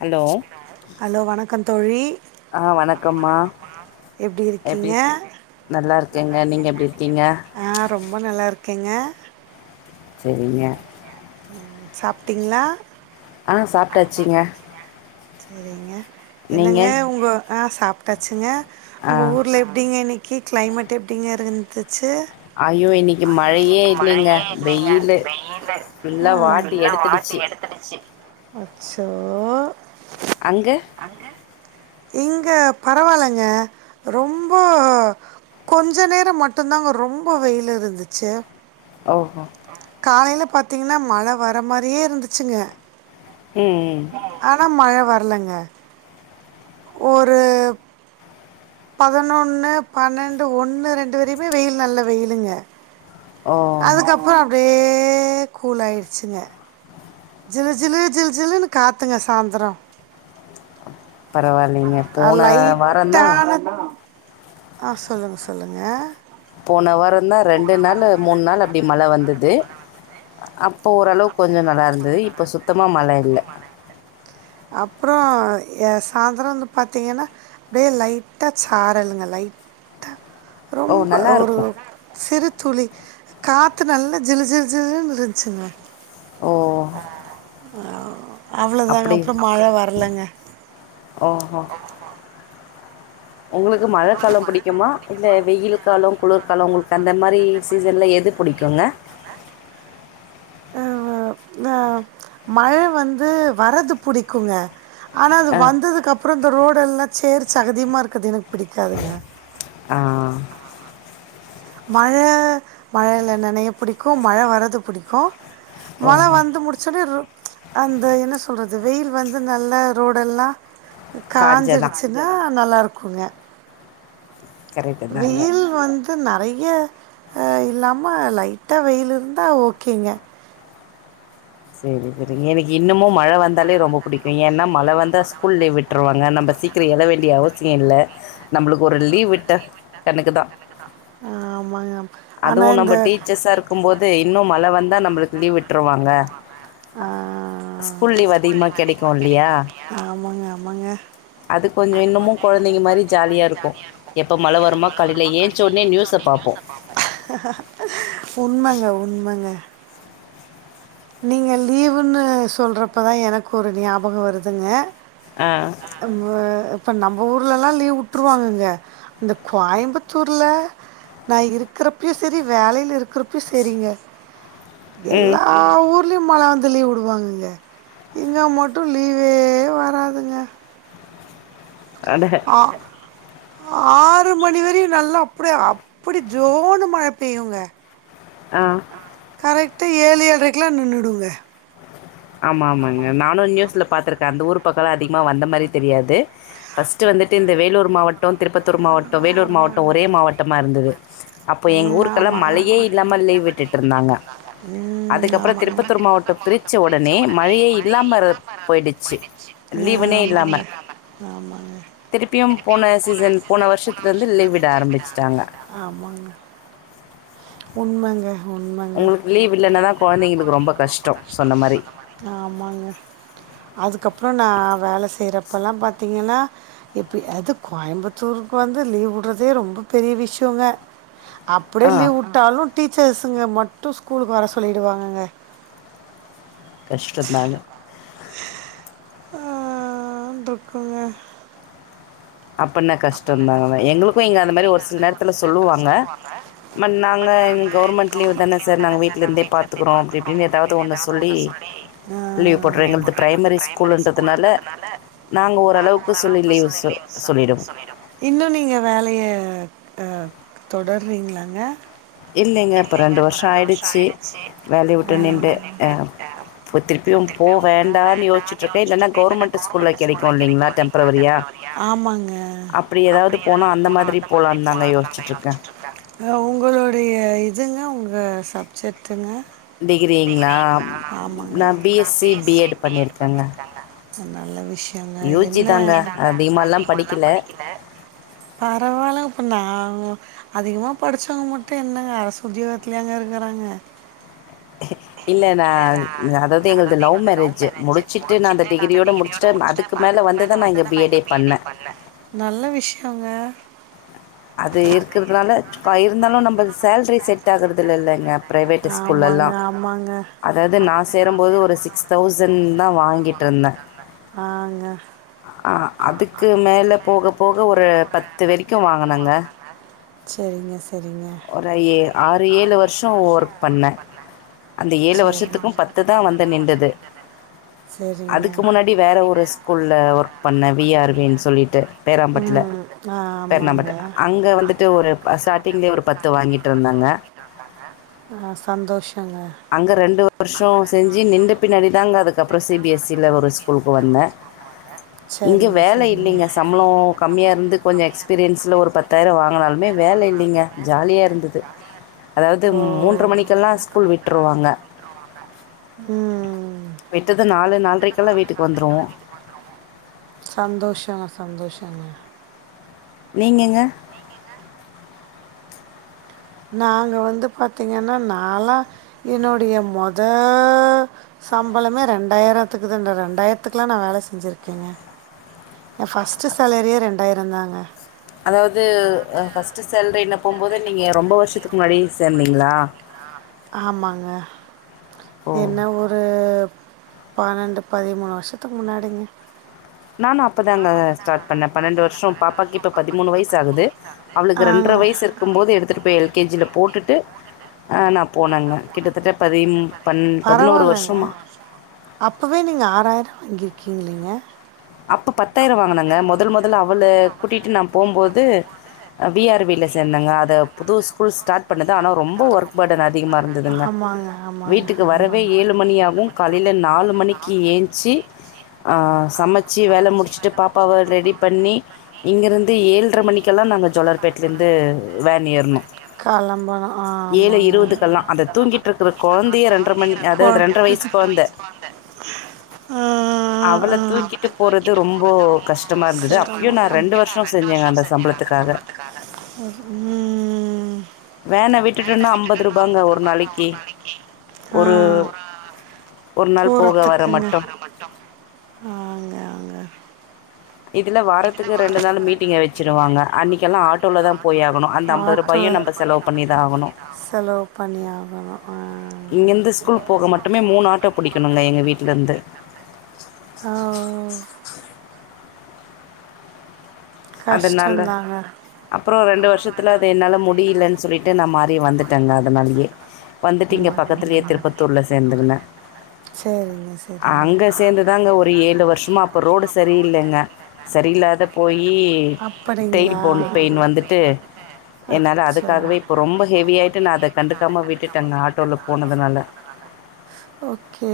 Hello hello வணக்கம் தோழி ஆ வணக்கம்மா எப்படி எப்டி இருக்கீங்க நல்லா இருக்கேங்க நீங்க எப்டி இருக்கீங்க ஆ ரொம்ப நல்லாருக்கேங்க சரிங்க ம் சாப்டிங்ளா ஆ சாப்டாச்சுங்க சேரிங்க நீங்க என்னங்க உங்க ஆ சாப்டாச்சுங்க ஆ உங்க ஊர்ல எப்டிங்க இன்னக் கி கிளைமேட் எப்டிங்க இருந்துச்சு ஐயோ இன்னைக்கி மழையே இல்லைங்க வெயிலு நல்லா வாட்டி எடுத்துடிச்சி அடச்சி அச்சோ அங்க இங்க பரவால்லங்க ரொம்ப கொஞ்ச நேரம் மட்டும்ந்தாங்க ரொம்ப வெயில் இருந்துச்சு ஓஹோ காலைல பாத்தீங்கன்னா மழ வர மாரியே இருந்துச்சுங்க ம் ஆனா மழை வரலங்க ஒரு பதினொன்னு பன்னெண்டு ஒன்னு ரெண்டு வரையுமே வெயில் நல்ல வெயிலுங்க ஓ அதுக்கப்புரோ அப்டியே கூலாயிடுச்சுங்க ஜிலு ஜிலு ஜில் ஜிலுன்னு காத்துங்க சாந்தரம் பரவாயில்லைங்க அ போன வாரந்தா லைட்டான ஆ சொல்லுங்க சொல்லுங்க போன வாரம் தான் ரெண்டு நாள் மூணு நாள் அப்டி மழை வந்தது அப்போ ஓரளவுக்கு கொஞ்சம் நல்லா இருந்தது இப்ப சுத்தமா மழ இல்ல அப்புறம் எ சாந்தரம் வந்து பாத்தீங்கன்னா அப்டியே லைட்டா சாரலுங்க லைட் ஓ ரொம்ப நல்லா ஒரு இருக்கு சிறு துளி காத்து நல்லா ஜிலு ஜிலு ஜிலுன்னு இருந்துச்சுங்க ஓ ஆ அவ்ளோதாங்க அப்டி அப்றொ மழை வரலங்க ஓஹோ ஒங்களுக்கு மழ காலொ புடிக்குமா இல்ல வெயில் காலொ குளுர்காலொ உங்களுக்கு அந்த மாரி சீசன்ல எது புடிக்குங்க ஆ ஹ த மழை வந்து வரது புடிக்குங்க ஆனா அது அ. வந்ததுக்கப்றொ இந்த ரோடெல்லா சேர் சேகதியுமா இருக்கது எனக்கு புடிக்காதுங்க ஆ மழ மழைல நனய புடிக்கு மழை வரது புடிக்கு மழ ஓஹோ! வந்து முடிச்சது ரோ த என்ன சொல்றது வெயில் வந்து நல்ல ரோடெல்லா காஞ்ச தான். காஞ்சிருச்சு ந்தா நல்லா இருக்குங்க கரெக்ட்டு தாங்க. வெயில் வந்து நறைய ஆ இல்லாம ம லைட்டா வெயில் இருந்தா ஓகேங்க செரிங்க செரிங்க எனக்கு இன்னமு மழ வந்தாலே ரொம்ப புடிக்கு ஏன்னா மழ வந்தா ஸ்கூல் லீவ் விட் விட்ருவாங்க நம்ப சீக்கிரொ எழ வேண்டிய அவசியொ இல்ல நம்பளுக்கு ஒரு லீவ் விட்டா எனக்குதா ஆ ஆமாங்க ஆனா இந்த கும்போது இன்னு மழ வந்தா நம்ளுக்கு லீவ் விட்ருவாங்க ஆ ஸ்கூல் லீவ் அதிகமா கெடைக்கு இல்லியா ஆமாங்க ஆமாங்க அது கொஞ்சொ இன்னமு கொழந்தைங்க மாரி ஜாலியா இருக்கு எப்போ மழ வருமா காலைல ஏன்ச ஒடனே நியூஸ்ச பாப்போ உண்மங்க உண்மங்க நீங்க லீவுன்னு சொல்றப்பதா எனக்கு ஒரு ஞாபக வருதுங்க ஆ ஆ இப்ப நம்ப ஊர்லலா லீவ் உட்ருவாங்கங்க இந்த கோயம்புத்தூர்ல நா இருக்கிறப்பயு சரி வேலைல இருக்கிறப் ப்யு செரிங்க ம் எல்லா ஊர்லயு மழ வந்து லீவ் விடுவாங்கங்க இங்க மட்டு லீவே வராதுங்க அண்டப்பா அ ஆறு மணி வரையு நல்லா அப்டியே அப்டி ஜோனு மழை பெய்யுங்க ஆ கரெக்டா ஏழு ஏழ்ரைக்லா நின்னுடுங்க ஆமா ஆமாங்க நானு நியூஸ்ல பாத்துருக் அந்த ஊர் பக்கொல அதிகமா வந்த மாரி தெரியாது ஃபஸ்ட் வந்துட்டு இந்த வேலூர் மாவட் டொ திருப்பத்தூர் மாவட்டொ வேலூர் மாவட்டொ ஒரே மாவட்டமா இருந்தது அப்போ எங்க ம் ஊருக்கெல்லா ஆமா மழையே ஆமா இல்லாம லீவ் விட் விட்டுட்ருந்தாங்க ம் அதுக்கப்றொ ஆமாங்க திருப்பத்தூர் மாவட்டொ பிரிச்ச ஒடனே மழையே இல்லாம ர போயிடுச்சு ஆ லீவுனே இல்லாம ஆமாங்க ஆமாங்க திருப்பியும் போன சீசன் போன வருஷத்துல இருந்து லீவ் விட ஆரம்பிச்டாங்க ஆமாங்க உண்மங்க உண் உங்களுக்கு லீவ் இல்லேன்னா தா கொழந்தைங்களுக்கு ரொம்ப கஷ்டொ சொன்ன மாரி ஆமாங்க அதுக்கப்றொ நா வேல செய்யறப்பல்லா பாத்தீங்கன்னா இப்ப அது கோயம்பு த்தூருக்கு வந்து லீவ் வுட்றதே ரொம்ப பெரிய விஷ்யொங்க அப்டியே ஆ லீவ் வுட் டாலு டீச்சர்ஸ்ங்க மட்டு ஸ்கூலுக்கு வர சொல்லிடுவாங்க க கஷ்ட நானு ஆ துக்குங்க அப்பன்னா கஷ்டந்தாங்கக எங்களுக்கு இங்க அந்த மாரி ஒரு சில நேர சொல்லுவாங்க மட் நாங்க கவர்மண்ட் லீவ் தான சார் நாங்க வீட்லர்ந்தே பாத் அஅ லீவ் போட்றோ எங்கள்து பிரைமரி ஸ்கூலுன்றதுனால னால நாங்க ஓரளவுக்கு சொல்லி லீவு சொ சொல்லிடுவோ இன்னு நீங்க வேலைய அ தொடர்றீங்ளாங்க இல்லங்க இப்ப ரெண்டு வர்ஷொ ஆய்டுச்சு வேலய உட்டு நின்டு அ இப்ப திருப்பியு போ வேண்டான்னு யோச்சிட்டுருக்க இல்லென்ன கவர்மெண்ட்டு ஸ்கூல்ல கெடைக்கு இல்லேங்ளா டெம்ப்ரவரியா ஆமாங்க அப்படி ஏதாவது அப்டி ஏதாது போனா அந்த மாதிரி போலான்னு தாங்க போலான்தா யோசிச்சுட்ருக்கே அ உங்களுடைய இதுங்க உங்க சப்ஜெக்டுங்க டிகிரிங்களா நா B S C B Ed பண்ணிருக்கங்க நல்ல விஷயந்தா என்ன ஒகே தாங்க அதிகமால்லா படிக்கல பரவால்லப்பண்ணா அதிகமா படிச்சவங்க மட்டு என்ன அரசு உத்யோகத்துலயாங்க இருக்குறாங்க இல்ல நா அதாவது எங்களது லவ் மேரேஜு முடிச்சுட்டு நா அந்த டிகிரியோட முடிச்சுட்டு அதுக் க்கு மேல வந்து தா நா இங்க பி எட் ஏ பண்ண நல்ல விஷ்யோங்க அது இருக்றதுனால இருந்தாலு நம்ப சேல்ரி செட் ஆகுறதில்லலங்க ப்ரைவேட்டு ஸ்கூல்லெல்லா அம்மாங்க அதாது நா சேரும்போது ஒரு சிக்ஸ் தௌசண் தா வாங்கிட்ருந்த ஆ ங்க ஆ அதுக்கு மேல போக போக ஒரு பத்து வரக்கு வாங்குனங்க செரிங்க செரிங்க ஒரு ஏ ஆறு ஏழு வர்ஷோ ஒர்க் பண்ணே இந்த ஏழு சரி வருஷத்துக்கு பத்து தா வந்து நின்டது சேர் அதுக்கு முன்னாடி வேற ஒரு ஸ்கூல்ல ஒர்க் பண்ண வி ஆர் வி ன்னு சொல்லிட்டு பேரம்பட்ல ம் ஆமாங்க ங்கே ஒரு பத்து வாங்கிட்ருந்தங்க ஆ சந்தோஷங்க அங்க ரெண்டு வருஷோ செஞ்சு நிண்ட பின்னாடி தாங்க அதுக்கப்றோ சி பி எஸ் சி ல ஒரு ஸ்கூலுக்கு வந்த இங்க சரிங்க வேல சரிங்க இல்லேங்க சம்ளோ கம்மியா இருந்து கொஞ்சோ எக்ஸ்பீரியன்ஸ்ல ஒரு பத் தாயிரோ வாங்குனாலுமே வேல இல்லங்க ஜாலியா ருந்தது அதாவது ஓ மூன்ற மணிக்கெல்லா ஸ்கூல் விட் ருவாங்க ம் விட்டது நாலு நால்ரைக்கெல்லா வீட்டுக்கு வந்துருவோ சந்தோஷங்க சந்தோஷங்க நீங்கங்க நாங்க வந்து பாத்தீங்கன்னா நாலா என்னுடைய மொத சம்பளமே ரெண்டாயிரத்துக்கு தண்டா ரெண்டாயிரத்துக்கெல்லா நா வேல செஞ்சிருக்கேங்க எ ஃபஸ்ட்டு சேலரியே ரெண்டாயிரந்தாங்க அதாவது ஃபர்ஸ்ட்டு சேலரின போம்போது நீங்க ரொம்ப வர்ஷத்துக்கு முன்னாடி சேந்தீங்ளா ஆமாங்க ஓ என்ன ஒரு பன்னெண்டு பதிமூணு வர்ஷத்துக்கு முன்னாடிங்க நானு அப்பதாங்க ஸ்டார்ட் பண்ண பன்னெண்டு வருஷ பாப்பாக்கு இப்ப பதிமூணு வய்சு ஆகுது அவளுக்கு ரண்ட்ர ஆங்க வயசு இருக் கும் போது எடுத்துட்டு போய் எல் கே ஜி ல போட்டுட்டு ஆ நா போனங்க கிட்டத்தட்ட பதிம் பன் பதுனோரு பரவாயில்லைங்க வர்ஷமா அப்போவே நீங்க ஆறாயிர வாங்கிருக்கீங்லேங்க அப்ப பத்தாயிர வாங்குனங்க மொதல் மொதல்ல அவள கூட்டிட்டு நா போபோது வி ஆர் வி ல சேந்தங்க அத புது ஸ்கூல் ஸ்டாட் பண்ணுது ஆனா ரொம்ப ஒர்க் பர்டன் அதிகமா இருந்ததுங்க ஆமாங்க ஆமாங்க வீட்டுக்கு வரவே ஆமாங்க ஏழு மணியாகும் காலைலல நாலு மணிக்கு ஏந்துஞ்சி சமைச்ச வச்சு வேலை முடிச்சிட்டு பாப்பாவை ரெடி பண்ணி இங்கிருந்து ஏழட்ரை மணிக்கெல்லாம் நாங்க ஜோலார்பேட்டலருந்து வேன் ஏறனும் கெளம்பணும் ஆ, ஏழு ஆமாங்க இருபதுக்கெல்லாம் அதை தூங்கிட்டு இருக்கற குழந்தைய ரெண்டரை மணி கொ- அதாவது ரெண்டரை வயசு குழந்தை ஆ ஆஆ ஆ விட்டு போறது ரொம்ப கஷ்டமா இருந்தது அப்பயும் சிரமம். நான் ரெண்டு வருஷம் செஞ்சேங்க அந்த சம்பளத்துக்காக ம்ம் வேனை விட்டுட்டுனா ஐம்பது ரூபாங்க ஒரு நாளைக்கு ஆ ஒரு ஒரு நாள் போக போறதுக்குங்க வரமட்டும் ஆங்க ஆங்க இதுல வாரத்துக்கு ரெண்டு நாள் மீட்டிங்க வச்சுருவாங்க அன்னைக்கெல்லாம் ஆட்டோல்ல தா போய் ஆகனும் அந்த ஐம்பது ஆட்டோ ரூபாயும் நம்ம செலவு [inaudible] செலவு பண்ணியா இங்கருந்து ஸ்கூல் போக மட்டுமே மூணு ஆட்டோ பிடிக்கணுங்க எங்க வீட்டுல இருந்து ஆ ஓ ஓ அதனால கஷ்டம்தாங்க அப்புறம் ரெண்டு வருஷத்துல அது என்னால முடியலன்னு சொல்லிட்டு நான் மாறியே வந்துட்டேங்க அதனாலயே வந்துட்டு இங்க பக்கத்துலேயே திருப்பத்தூர்ல் சேந்துரிந்தே சேரிங்க சேரி அங்க சேந்துதாங்க ஒரு ஏழு வருஷமா அப்ப ரோடு சரியில்லைங்க சரியில்லாத போயி [unintelligible] டெயில் அப்படிங்களா போன் பெயின் வந்துட்டு என்னால அச்சா அதுக்காகவே போ ரொம்ப ஹெவியாட்டு நா அதை கண்டுக்காம விட்டுட்டேங்க ஆட்டோவில் போனதுனால ஓகே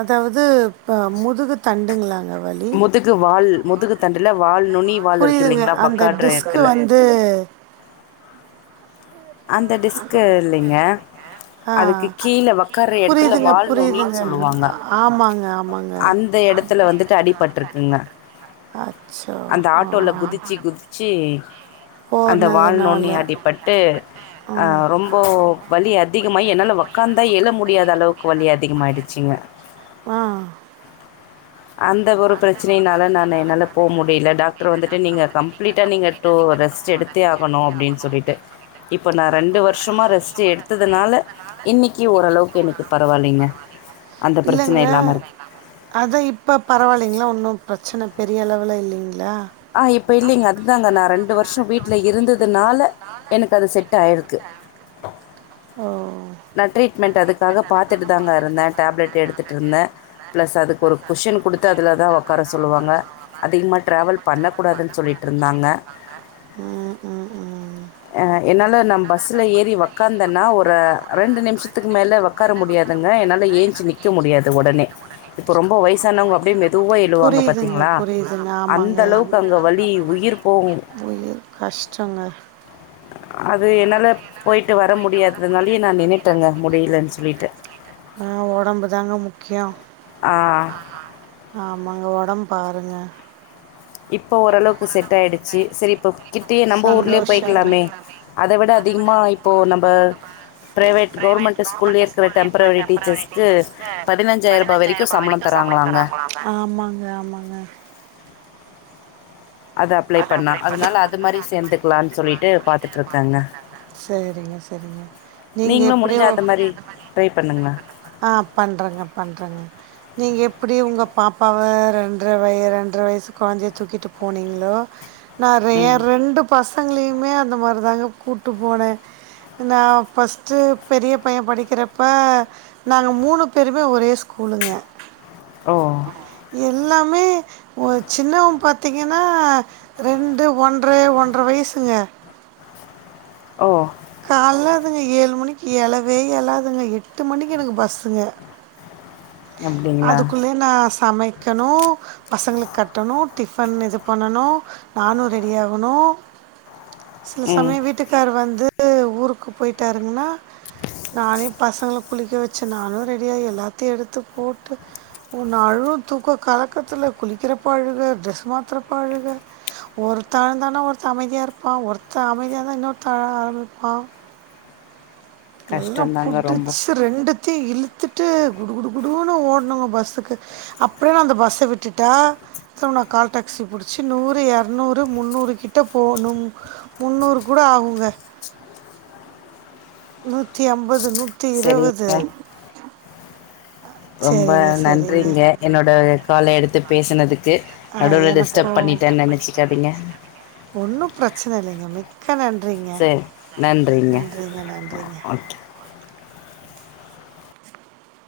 அதாவது இப்போ முதுகு தண்டுங்களாங்க வலி முதுகு வால் முதுகு தண்டில வால் நுனி வால் இருக்கு இல்லைங்களா பக்கவாட்டுற இடத்துல ம் அந்த டிஸ்க்கு இல்லைங்க ஆ அதுக்கு கீழே உட்கார எடத்துல புரியுதுங்க வால் நுனின்னு புரியுதுங்க சொல்வாங்க ஆ- ஆமாங்க ஆமாங்க அந்த இடத்து இடத்துல வந்துட்டு அடிபட்டுருக்குங்க அச்சோ அந்த ஆ ஆட்டோல குதிச்சு குதிச்சு அந்த போனதுனால வால்நுனி அடிப்பட்டு ஆ ஆரொம்ப இப்போ வலி அதிகமாகி என்னால உக்காந்தா எழ முடியாத அளவுக்கு வலி அதிகமாகாயிடுச்சிங்க ஆ அந்த ஒரு பிரச்சனைனால நா என்னால் போக முடியல டாக்டர் வந்துட்டு நீங்க கம்ப்ளீட்டா நீங்க டு ரெஸ்ட் எடுத்தே ஆகணு அப்டின் சொல்லிட்டு இப் இப்போ நா ரெண்டு வருஷமா ரெஸ்ட் எடுத்ததுனால இன்னிக்கி ஓரளவுக்கு எனக்கு பரவால்லைங்க அந்த பிரச்சன இல்லாம இருக்கு அத இப்ப பரவால்லைங்களா ஒன்னு பிரச்சன பெரிய அளவுல இல்லைங்களா ஆ இப்போ இல்லைங்க அதுதாங்க நான் ரெண்டு வருஷ வீட்ல இருந்ததுனால எனக்கு அது செட் ஆயிருக்கு ஓ நான் ட்ரீட்மெண்ட் அதுக்காக பாத்துட்டு தாங்க இருந்த டேப்லெட் எடுத்துட்டு இருந்த ப்ளஸ் அதுக்கு ஒரு குஷன் குடுத்து அதில தா ஒக்கார சொல்லுவாங்க அதிகமாக ட்ராவல் பண்ணக்கூடாதுன் சொல்லிட் இருந்தாங்க ம் ம் ம் என்னா நா பஸ்ஸுல ஏறி ஒக்காந்தன்னா ஒரு ரெண்டு நிமிஷத்துக்கு மேல ஒக்கார முடியாதுங்க என்னால ஏந்துசி நிக்க முடியாது ஒடனே இப்ப ரொம்ப வயசானவங்க அப்டியே மெதுவா எழுவாங்க புரியுதுங்க பாத்தீங்களா புரியுதுங்க அந்த ஆமாங்க அளவுக்கு அங்க வலி உயிர் போகு ஒயோ கஷ்டங்க அது என்னால போயிட்டு வர முடியாததுனால நா நின்னுட்டங்க முடியலன் சொல்லிட்டு ஆ ஒடம்பு தாங்க முக்கியோ ஆ ஆமாங்க ஒடம் பாருங்க இப்போ ஓரளவுக்கு செட் ஆயிடுச்சு சரி இப்போ கிட்டயே நம்ப ஊர்லயே சந்தோஷங்க போய்க்கலாமே அத விட அதிகமா இப்போ நம்ப பிரைவேட் கவர்மெண்ட் ஸ்கூல்லயே இருக்கிற டெம்ப்ரவரி டீச்சஸ்கு பதினஞ்சாயிரோ ரூபா வரைக்கு சம்ளோ தராங்களாங்க ஆமாங்க ஆமாங்க அது அப்ளை பண்ணால் அதனால அது மாதிரி சேர்ந்துக்கலான்னு சொல்லிட்டு பார்த்துட்ருக்கேங்க சேரிங்க சரிங்க நீங்க நீங்களும் எப்டியு முடிஞ்சால் அது மாதிரி ட்ரை பண்ணுங்க ஆ பண்றங்க பண்றங்க நீங்க எப்டி உங்க பாப்பாவ ரெண்ட்ர வய ரெண்ட்ர வயச கொழந்தைய தூக்கிட்டு போனிங்ளோ நா ர ஏ ம் ரெண்டு பசங்களயுமே அந்த மாரி தாங்க கூட்டு போனே நா ஃபர்ஸ்ட்டு பெரிய பைய படிக்கிறப்ப நாங்க மூணு பேருமே ஒரே ஸ்கூலுங்க ஓ எல்லாமே சின்னவ பாத்தீங்கனா ரெண்டு ஒன்ற ஒன்ற வயசுங்க ஓ கால்ல அதுங்க ஏழு மணிக்கு எலவே எலாதுங்க எட்டு மணிக்கு எனக்கு பஸ்ஸுங்க அப்படிங்களா அதுக்குள்ளயு நா சமைக்கணு பசங்களுக் கட்டணு டிஃபன் இது பண்ணணு நானு ரெடி ஆகணு சில ம் சமயோ வீட்டுக்காரு வந்து ஊருக்கு போயிட்டாருங்கனா நானே பசங்கள குளிக்க வச்சு நானு ரெடியாயி எல்லாத்தையு எடுத்து போட்டு ஒன்னு அழு தூக்க கலக்கத்துல குளிக்கிறப்ப அழுக ட்ரெஸ் மாத்துறப்ப அழுக ஒருத்தே அழுதானா ஒருத்தே அமைதியாருப்பா ஒருத்தே அமைதியாருந்தா இன்னொருத்தே ஆரமிப்பா எல்லா கஷ்டந்தாங்க ரொம்ப புடுச்சு ரெண்டுத்தையு இழுத்துட்டு குடு குடு குடுன்னு ஓடணுங்க பஸ்ஸுக்கு அப்ற நா அந்த பஸ்ஸ விட்டுட்டா திரும்ப நா கால் டாக்சி புடிச்சு நூறு எரநூறு முன்னூறு கிட்ட போணும் முன்னூறு கூட ஆவுங்க நூத்தி ஐம்பது நூத்தி இருவது சரிங்க ரொம்ப நன்றிங்க என்னோட கால எடுத்து பேசுனதுக்கு ஆ நடுல்ல டிஸ்டர்ப் எனக்கும் பண்ணிட்டேன் நெனச்சுக்காதீங்க ஒன்னு ப்ரச்சன இல்லைங்க மிக்க நன்றிங்க நன்றிங்க நன்றிங்க ஓகே